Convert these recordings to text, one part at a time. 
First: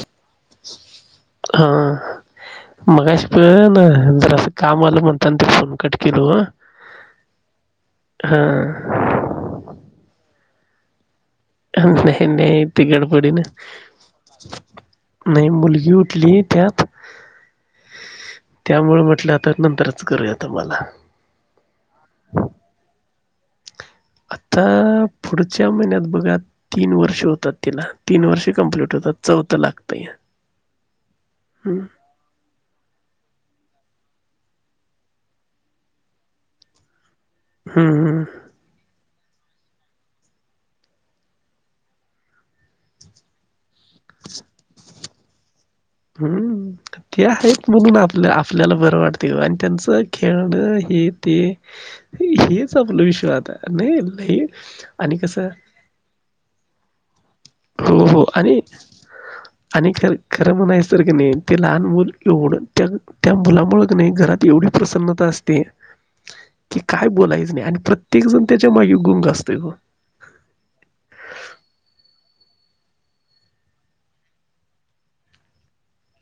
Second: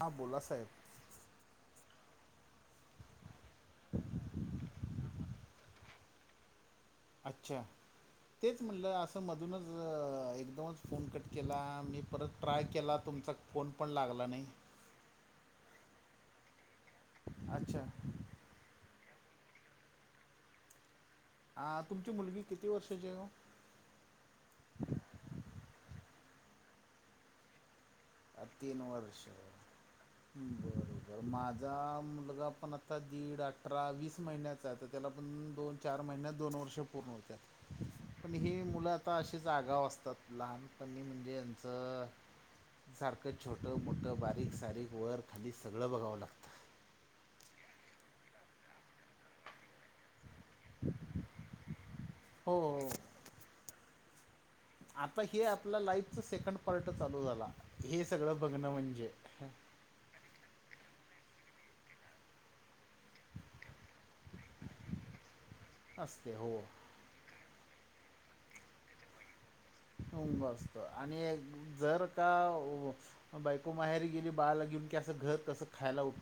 हां बोला साहेब. [inaudible] ह. मगा पण जरा सं काम आलं म्हणतात तस ते फोन कट केलो ह. अच्छा तेच म्हटलं असं मधूनच एकदमच फोन कट केला [unintelligible] मी क्ली परत ट्राय केला ह्याप तुमचा फोन पण लागला नाही. अच्छा. [inaudible] त्यामुळे म म्हटलं आता नंतरच करूयात तुम्हाला हा तुमची मुलगी किती वर्षाची आहे हो? आता आ पुढच्या महिन्यात बघा तीन वर्ष होतात तिला तीन ह वर्ष तीन कंप्लीट वर्ष होतात चौथं लागतंय बरोबर माझा हम्म मुलगा पण आता दीड अठरा वीस महिन्याचा आहे तर त्याला, पण दोन-चार महिन्यात दोन वर्ष पूर्ण हम्म होत पण हे मुलं आता अशीच जागा असतात, लहानपणी म्हणजे यांचं. सारखं छोट, छोट मोठ बारीक सारीक वरक खालीच [unintelligible] [unintelligible] म्हणून आपल्या आपल्याला बर वाटते आणि त्यांचं खेळणं हे ते हो हेच हो आपलं विश्व आता. नाही-नाही. आता हे आपल्या लाईफच सेकंड पार्ट [unintelligible] हो हो सगळं आणि बघणं म्हणजे आणि ख [unintelligible] खरं म्हणायच तर की नाही ते लहान मुल एवढं त्या-त्या मुलामुं क नाही घरात एवढी प्रसन्नता असते ते असते हो की काय बोलायचं नाही आण प्रत्येक जण त्याच्या मागे गुंग असत गुंग [unintelligible] असत आणि जर का बायको माहेरी गेली बाळाला घेऊन की असं घर कसं खायला उत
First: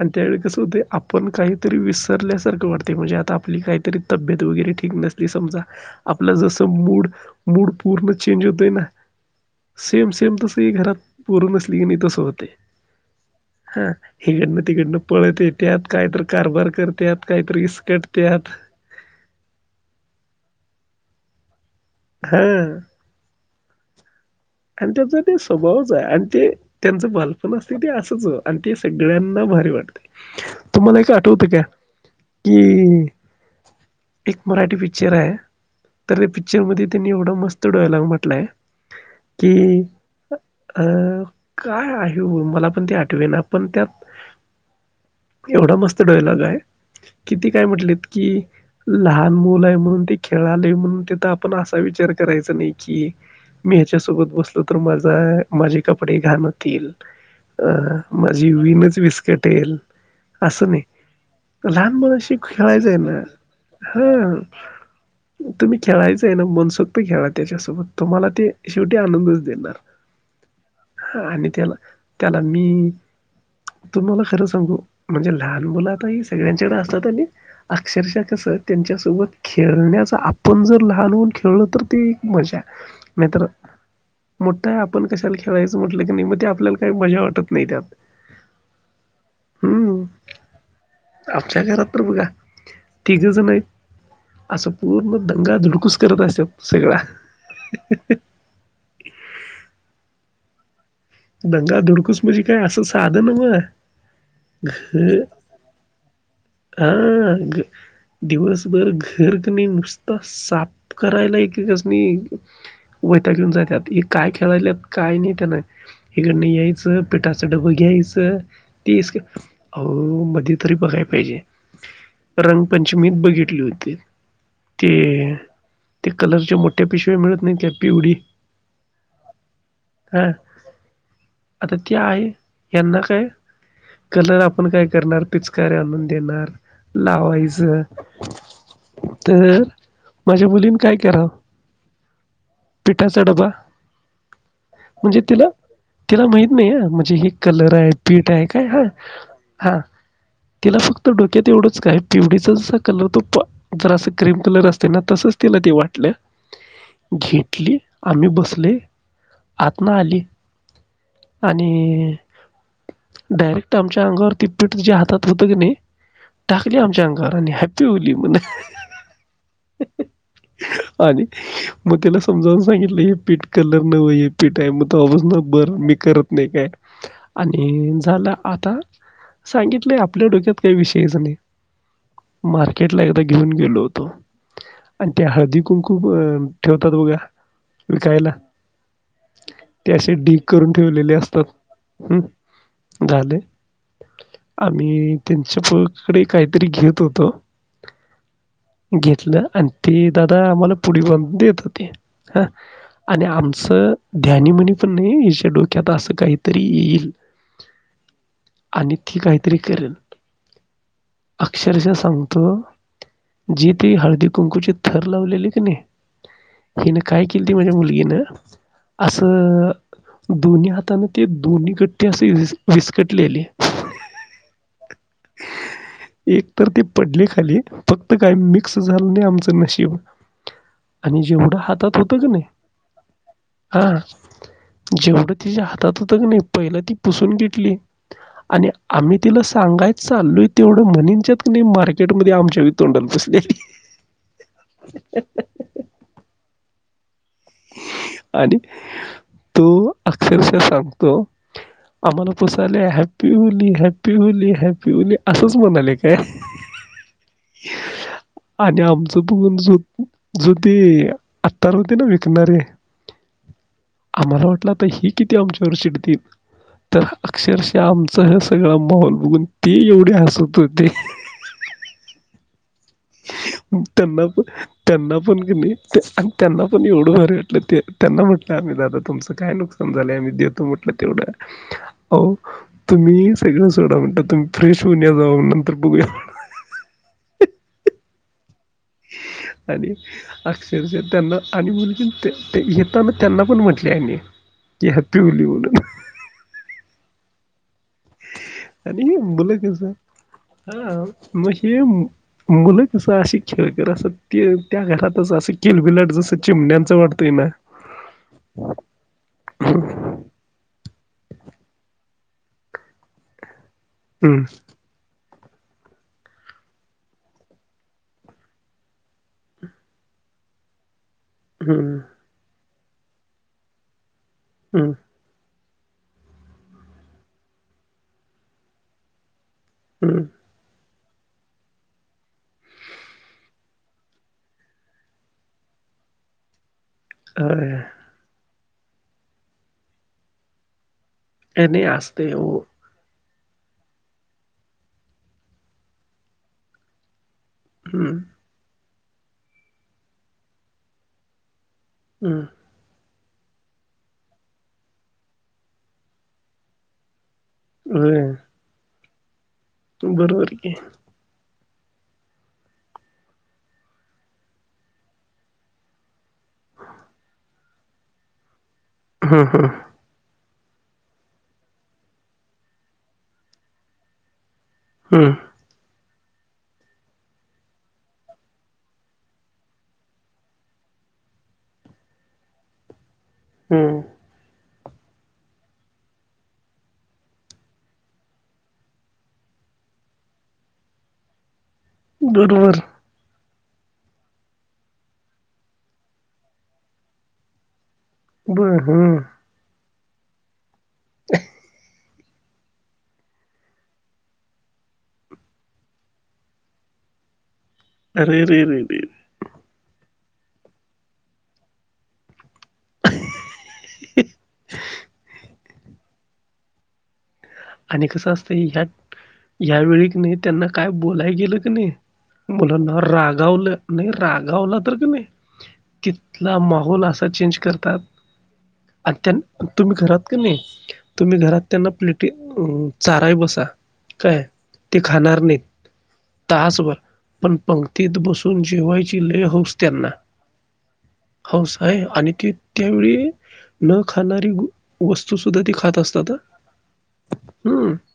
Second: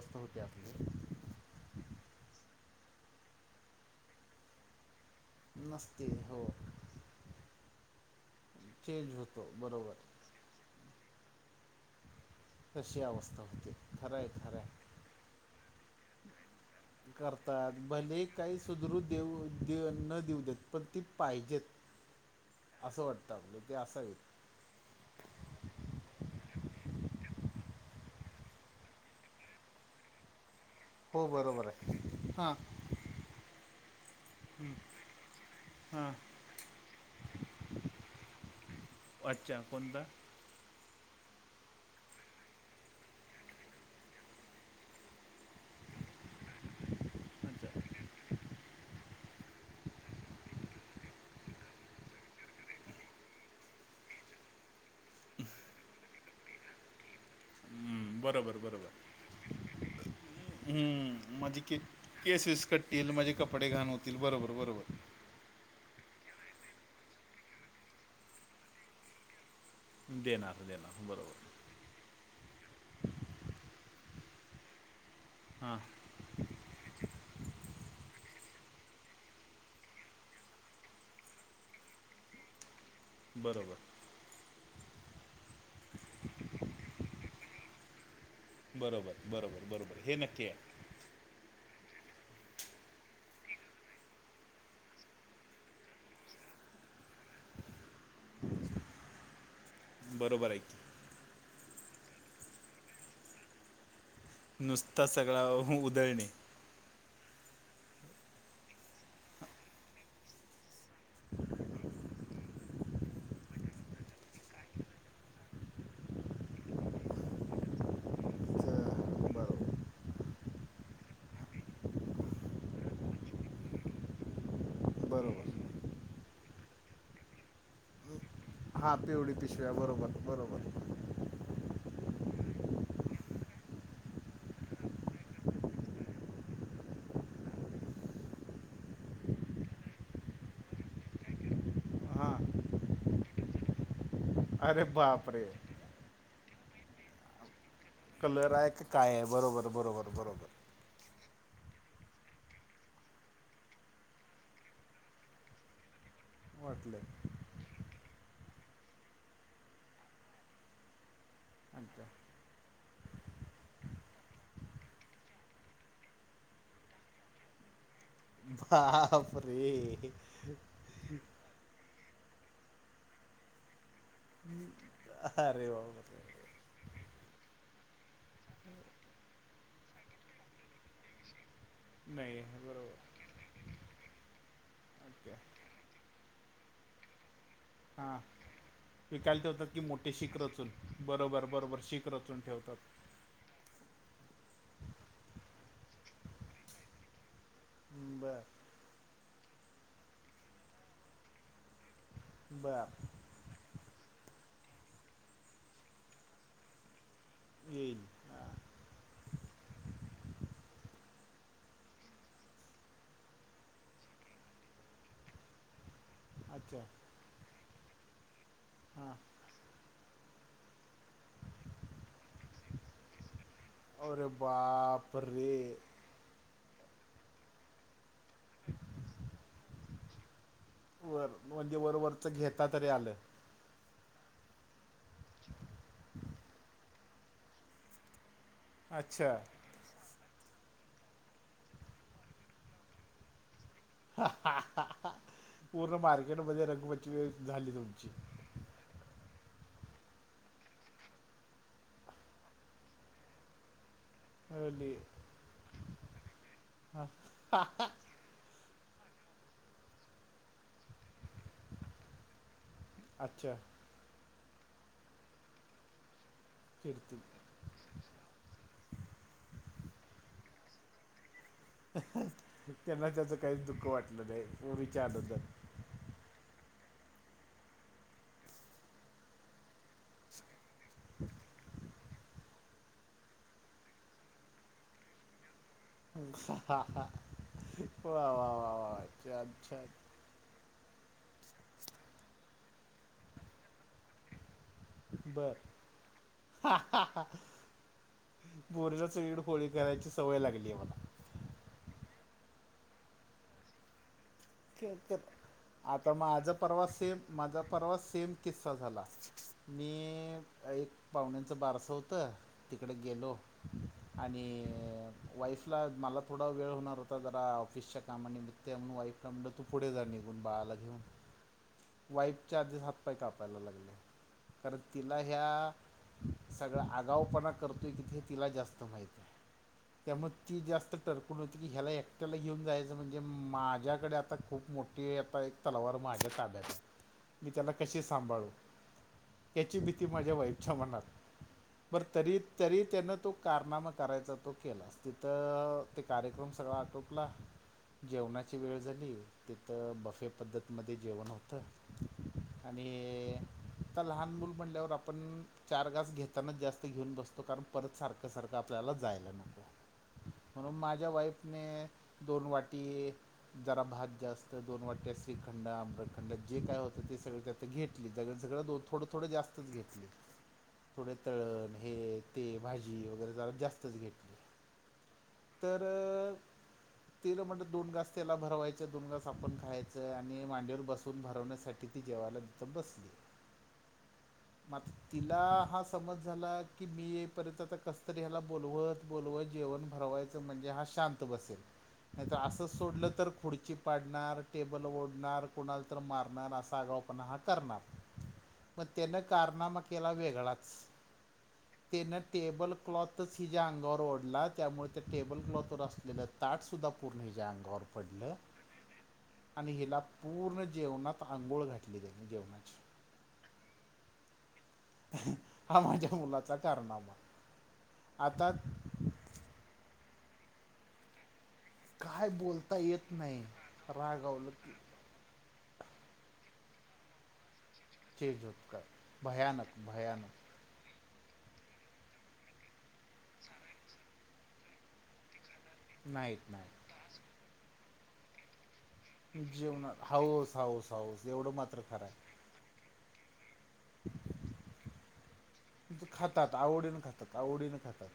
आणि त्यावेळी कसं होत आपण काहीतरी विसरल्यासारखं को वाटतय म्हणजे आता आपली काहीतरी तब्येत वगैरे ठीक नस ली समजा नसते आपलं हो जस मूड मूड पूर्ण चेंज होतंय ना चेंज होतो बरोबर सेम सेम तस ही घरात पोर नस नेहमी तस होत तशी अवस्था होती खरंय खरंय तिकडन पळत येत्यात काहीतरं कारभार करत्यात काहीतरी करतात भले इस्कटत्यात काही सुधरू देऊ दे न देऊ देत पण ती पाहिजेत. ह [unintelligible] ते असायत. आणि त्याचा ते स्वभावच आहे आणि ते त्यांचं बालपण असल का ते असंच आणि ते सगळ्यांना भारी वाटतय. तुम्हाला एक हो आठवतं काय बरोबर आहे हां की एक मराठी पिक्चर आहे हां तर त्या पिक्चर मध्ये त्यांनी एवढा मस्त डायलॉग म्हटलाय की अच्छा कोणता हा काय आहे हो मला पण ते आठवे ना पण त्यात एवढा मस्त डायलॉग आहे की ते काय अच्छा म्हटलेत की लहान मुल आहे म्हणून ते खेळाले म्हणून तेथ आपण असा विचार करायचा नाही की मी ह्याच्यासोबत बसल तर माझा माझे कपडे घाण होतील. अ हम्म, माझी बरोबर वीणच बरोबर विस कटेल. असं नाही हम्म माझी के लहान मुलांशी केसेस खेळायचं कटतील ना माझे कपडे घाण होतील हा बरोबर बरोबर तुम्ही खेळायच ते हाय ना मनसोक्त घ्याव्या त्याच्यासोबत तुम्हाला ते शेवट आनंद चं देणार. देणार देणार आणि बरोबर त्याला त्याला मी तुम्हाला खरं सांगू म्हणजे लहान हां मुलं आता ही सगळ्यांच्याकड असतात आणि अक्षरशः कस त्यांच्यासोबत खेळण्याचा आपण जर लहान होऊन खेळलो तर ते एक मजा बरोबर मोठ आपण कशाला खेळायचं म्हटलं की नाही मग ते आपल्याला काय मजा वाटत नाही त्यात बरोबर बरोबर बरोबर हम्म हे नक्की आहे. आमच्या घरात बघा तिघजन आहेत असं पूर्ण दंगा धूडकूस करत असतात सगळा बरोबर आहे की दंगाधुडकुस म्हणजे काय असं साध नव्ह. नुसता ह सगळा उदळणे. हा दिवसभर घर कमी नुसत साफ करायला एकेकासनी वैताग येऊन जात्यात ये काय खेळायल्यात काय नाई त्याना हीकडन यायचं पिठाचा डब घ्यायचं तर तेच की बरोबर आहो मध्ये तरी बघाय पाहिजे रंग पंचमीत बघितली होती ते बरोबर ते कलरच्या मोठ्या पिशव्या मिळत नाही त्या पिवडी हा पिवळी पिशवी हाय बरोबर हा बरोबर आता ते आहे हयांना काय? कलर आपण काय करणार पिचकारे आणून देणार लावायच तर माझ्या मुलीने काय करावं हां पिठाचा डबा अरे म्हणजे तिला बापरे. तिला माहीत नाही हं म्हणजे हे कलर पीठ आहे कलर का काय आहे बरोबर काया बरोबर बरोबर तिला फक्त डक तेवढंच काय पिवणीचा ज कलर तो जरा असं क्रीम कलर असते ना तसच तिला ते वाटलं वाटलं घेतली आम्ही बसले आत न आली. आणि अच्छा डायरेक्ट आमच्या अंगावर ती पीठ तुझ्या हातात होत क नाही टाकली आमच्या अंगावर आणि हॅपी होली म्हने. बापरे मग त्याला समजावून सांगितलं हे पीठ कलर नवं हे पीठ आहे मग तवा पासन अरे बर मी करत बापरे. नाही काय आणि झालं आता सांगितले आपल्या डोक्यात काही विषयच नाही. नाही मार्केट बरोबर ला एकदा घेऊन गेलो होतो तो. आणि त्या ओके हळदी कुंकू अ ठेवतो दोघं हा विकाय ते होतात की मोठे असे ढीग शिखर करून ठेवलेले बरोबर असतात. बरोबर शीख हं, रचून ठेवतात. झाले. आम्ही त्यांच्या पकडे काहीतरी घेत होतो बर घेतलं. आणि ते दादा आम्हाला पुडी बनून देत होते. हा बर आणि आमचं ध्यानीमनी पण नाही डोक्यात असं काहीतरी येईल. हां आणि ती काहीतरी करल अक्षरशा सांगतो, जी ती हळदी कुंकुची थर लावली की नय अच्छा हिन काय केल ती माझी मुलगी न हां असं दोन्ही हाताने ते दोन्ही गट्टे असे वीस विस्कटलेले अरे बाप! परे. एक तर ती पडली खाली फक तर काही मिक्स झालं नाही आमचं नशीब आणि वर जेवढं म्हणजे हातात होत का वरवरचं नाही घेता तरी आलं. हा जेवढं तिच्या हातात होतं की नाही पाहिलं ती पुसून घेतली आणि आम्ही अच्छा तिला सांगाय तेवढं म्हणींच्यात नी मार्केटमध्ये आमच्या तोंडाला फसलेली पूर्ण मार्केटमध्ये रंग वेळ झाली तुमची. आणि तो अक्षरशा सांगतो आम्हाला पुसाल हॅपी होली हेप हॅपी होली हैप्पी अली होली असच म्हणालय काय? हां आणि आमच बघूनजो जो ते आकार होता न. न रे अच्छा? आम्हाला वाटलं आता ही किती आमच्यावर चिडतील. तर कीर्ती अक्षरशा आमच ह सगळं माहोल बघून ते एवढे हसत होते. [inaudible] काहीच दुःख त्यांना वाटलं नाही पण पोरीच्या त्यांना पण आनंदात. कीनी अन त्यांना पण एवढं भर वाटलं ते त्यांना म्हटलं आम्ही दादा तुचं काय नुकसान झालेय आम्ही देतो म्हण तेवढ अहो तुम्ही सगळं सोडा म्हटलं तुम्ही फ्रेश होऊन या जाऊन हा हा वा वा वा वा अच्छा अच्छा आणि अक्षरश त्यांना आणि मुलगी त्या ते येताना त्यांना पण म्हटले आहे मी ते हॅपी होली बर बोलून पोरीला आणि सगळीकडे मुलं होळी कस करायची सवय लागली आहे हा मला म सेम मुलं कसं अशी खेळकर असत. आता जसं माझ परवास चिमण्यांचं सेम वाटतंय ना माझ परवास सेम किस्सा झाला मी एक पाहुण्यांच बारस तर तिकडे गेलो. हम्म आणि अ वाईफला मला थोडा वेळ होणार होता जरा ऑफिसच्या कामानिमित्य म्हणून वाईफ म्हणलं तू पुढे जा निघून बाळाला घेऊन. हम्म पाय कापायला लागले. कारण हम्म तिला ह्या सगळा आगावपणा करतोय कि हे तिला जास्त माहितीये. हम्म त्यामुळे ती जास्त ह्याला एकट्याला घेऊन जायचं म्हणजे माझ्या तरी आता खूप मोठी आता एक तलवार माझ्या ताब्यात मी त्याला होय कसे सांभाळू? त्याची भीती माझ्या वाइफच्या मनात. आणि बर असतंय तरी, हो तरी त्यांना तो कारनामा करायचा तो केला. तिथं, ते कार्यक्रम सगळा आटोपला. हम्म जेवणाची वेळ तिथं बफे पद्धतमध्ये जेवण होतं. हम्म आणि अ. आता लहान मुल म्हणल्यावर आपण चार घास घेताना जास्त घेऊन बसतोयं. कारण परत सारखं सारखं आपल्यालाच जायला नको. तुम बरोबर कि आणि दोन वाटी जरा भात जास्त दोन वाट्या श्रीखंड, आम्रखंड जे काय होतं, ते सगळं त्यातलं घेतली कारण सगळं दोन थोड थोड हम्म हम्म जास्तच घेतली. थोड त- ते हे भाजी वगैरे जास्तच घेतली. हम्म तर अ ते गं म्हणलं दोन घास. त्याला भरवायचं दोन घास आपण खायचं आणि मांडीवर बसून भरवण्यासाठी ती जेवायला तिथं बसली. हम. तिला हा समज झाला कि, मी येईपर्यंत कसतरी बोलवत बोलवत जेवण भरवायचं म्हणजे हा शांत बसेल. नाहीतर असंच बरोबर. सोडलं तर खुर्ची पाडणार टेबल ओढणार कुणाला तर मारणार असा आगाऊ पणा हा करणार. बर मग हम्म त्यानं कारणा मा केला वेगळाच. [unintelligible] ते टेबल क्लॉथच हि ज्या अंगावर ओढला त्यामुळं, त्या टेबल क्लॉथ वर असलेला ताट सुद्धा पूर्ण जाम अरे! रे रे रे. आणि हिला पूर्ण जेवणात आंघोळ घातली, त्यांनी जेवणाची. ह हि हि. हा माझ्या मुलाचा कारनामा. आणि कसं आता असतं ह्यात यावेळी नाही त्यांना काय बोलाय गेलं क नाही काय बोलता मुलांना येत नाही रागावलं नाही रागावलं की रागावला तर क नाही तिथंला माहौल असा चेंज कर चेंज होत काय तात भयानक तुम्ही घरात क भयानक नाही तुम्ही घरात त्यांना प्ले चाराय बसा, काय ते खाणार नाहीत. नाहीत नाही तासभर पण, पंक्तीत बसून. जेवायची लय होऊस जेवणात त्यांना, हाऊस हाऊस हाऊस एवढं हाऊस मात्र आहे खरं आणि ती. त्यावेळी न खाणारी वस्तू सुद्धा ती खात असतात खातात आवडीन खातात. आवडीन हम्म खातात.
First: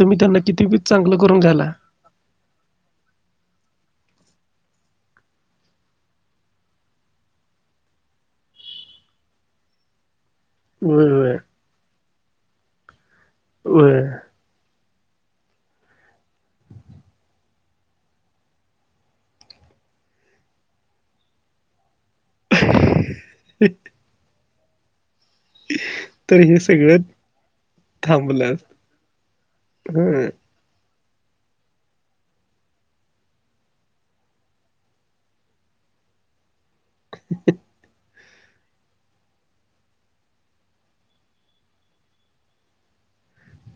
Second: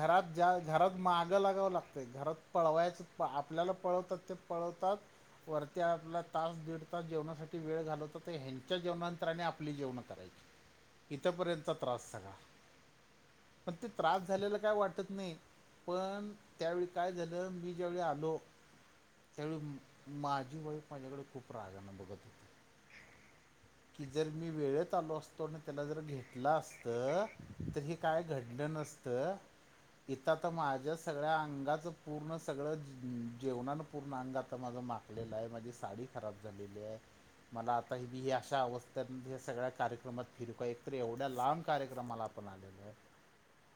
तुम्ही त्यांना किती बी घरात चांगलं मागं करून घाला लागावं लागतय घरात पळवायचं आपल्याला पळ तात ते पळवतात, वर ते आपला तास दीड तास जेवणासाठी वेळ घालवतात. ह्यांच्या जेवणांतराने आपली जेवण करायची. व्हय इथं व्हय पर्यंतचा त्रास सगळा. पण ते व्हय त्रास झालेला काय वाटत नाही. पण त्यावेळी काय झालं, मी ज्यावेळी आलो. त्यावेळी माझी वाईफ माझ्याकडे खूप रागाना बघत होती. कि जल. मी वेळेत आलो असतो. [unintelligible] तर इतल हे असत सगळं तर, हे काय थांबलं घडलं नसत ह इथं आता माज माझ्या सगळ्या अंगाचं पूर्ण सगळं, जेवणान पूर्ण अंग आता माझं माकलेलं आहे माझी साडी खराब झालेली आहे. मला आता इथं मी अशा अवस्थेत, सगळ्या कार्यक्रमात फिरु काय एक एवढ्या लांब कार्यक्रमाला आपण आलेलोय.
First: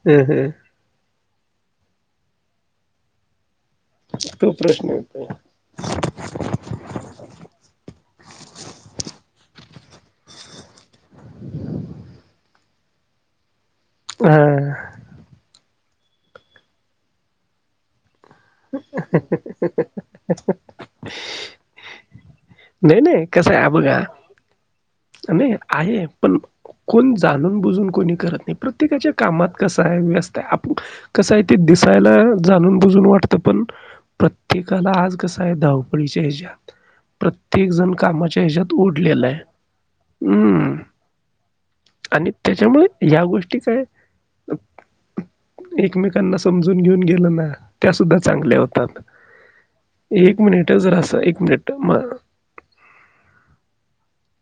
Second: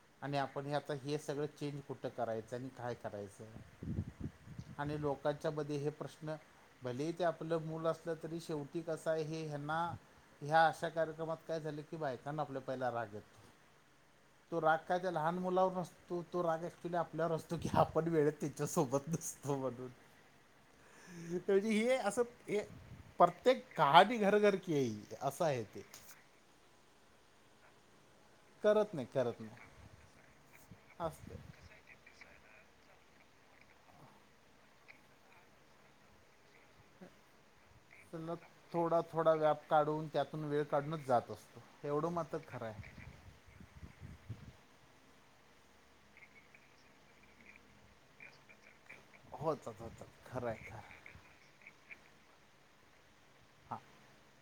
ह आणि ह आपण हे आता इथं हे सगळं चेंज कुठं करायचं, आणि काय करायचं तो प्रश्न आणि होता लोकांच्या मध्ये हे प्रश्न, भले ते आपलं मूल असलं तरी शेवटी कस आहे हे ह्यांना. ह्या अशा कार्यक्रमात काय झाली की कि बायकांना आपल्या पहिला राग येतो. हा तो राग काय त्या, लहान मुलावर नसतो. तो तो राग ऍक्च्युली आपल्यावर असतो, की आपण वेळेत तिचा सोबत नसतो म्हणून. म्हणजे हे असं ये नाही प्रत्येक कहाणी घर घर की हे ये. आणि आहे पण, कोण जाणून बुजून कोणी करत नाही, नाही प्रत्येकाच्या करत कामात नाही कसा आहे, व्यस्त आप कस असतं आहे ते दिसायला. जाणून बुजून वाटत, पण प्रत्येकाला आज कसं आहे धावपळीच्या हेच्यात प्रत्ये े एक जण त्याला कामाच्या ह्याच्यात थोडा ओढलेला थोडा आहे व्याप काढून त्यातून वेळ हं. काढूनच जात असतो एवढं आणि मात्र खरं त्याच्यामुळे आहे ह्या गोष्टी काय एकमेकांना समजून घेऊन गेलं ना त्या सुद्धा चांगल्या होतात होच होच एक खरं आहे मिनिट खरं जर आहे. असं एक मिनिट म हा [inaudible]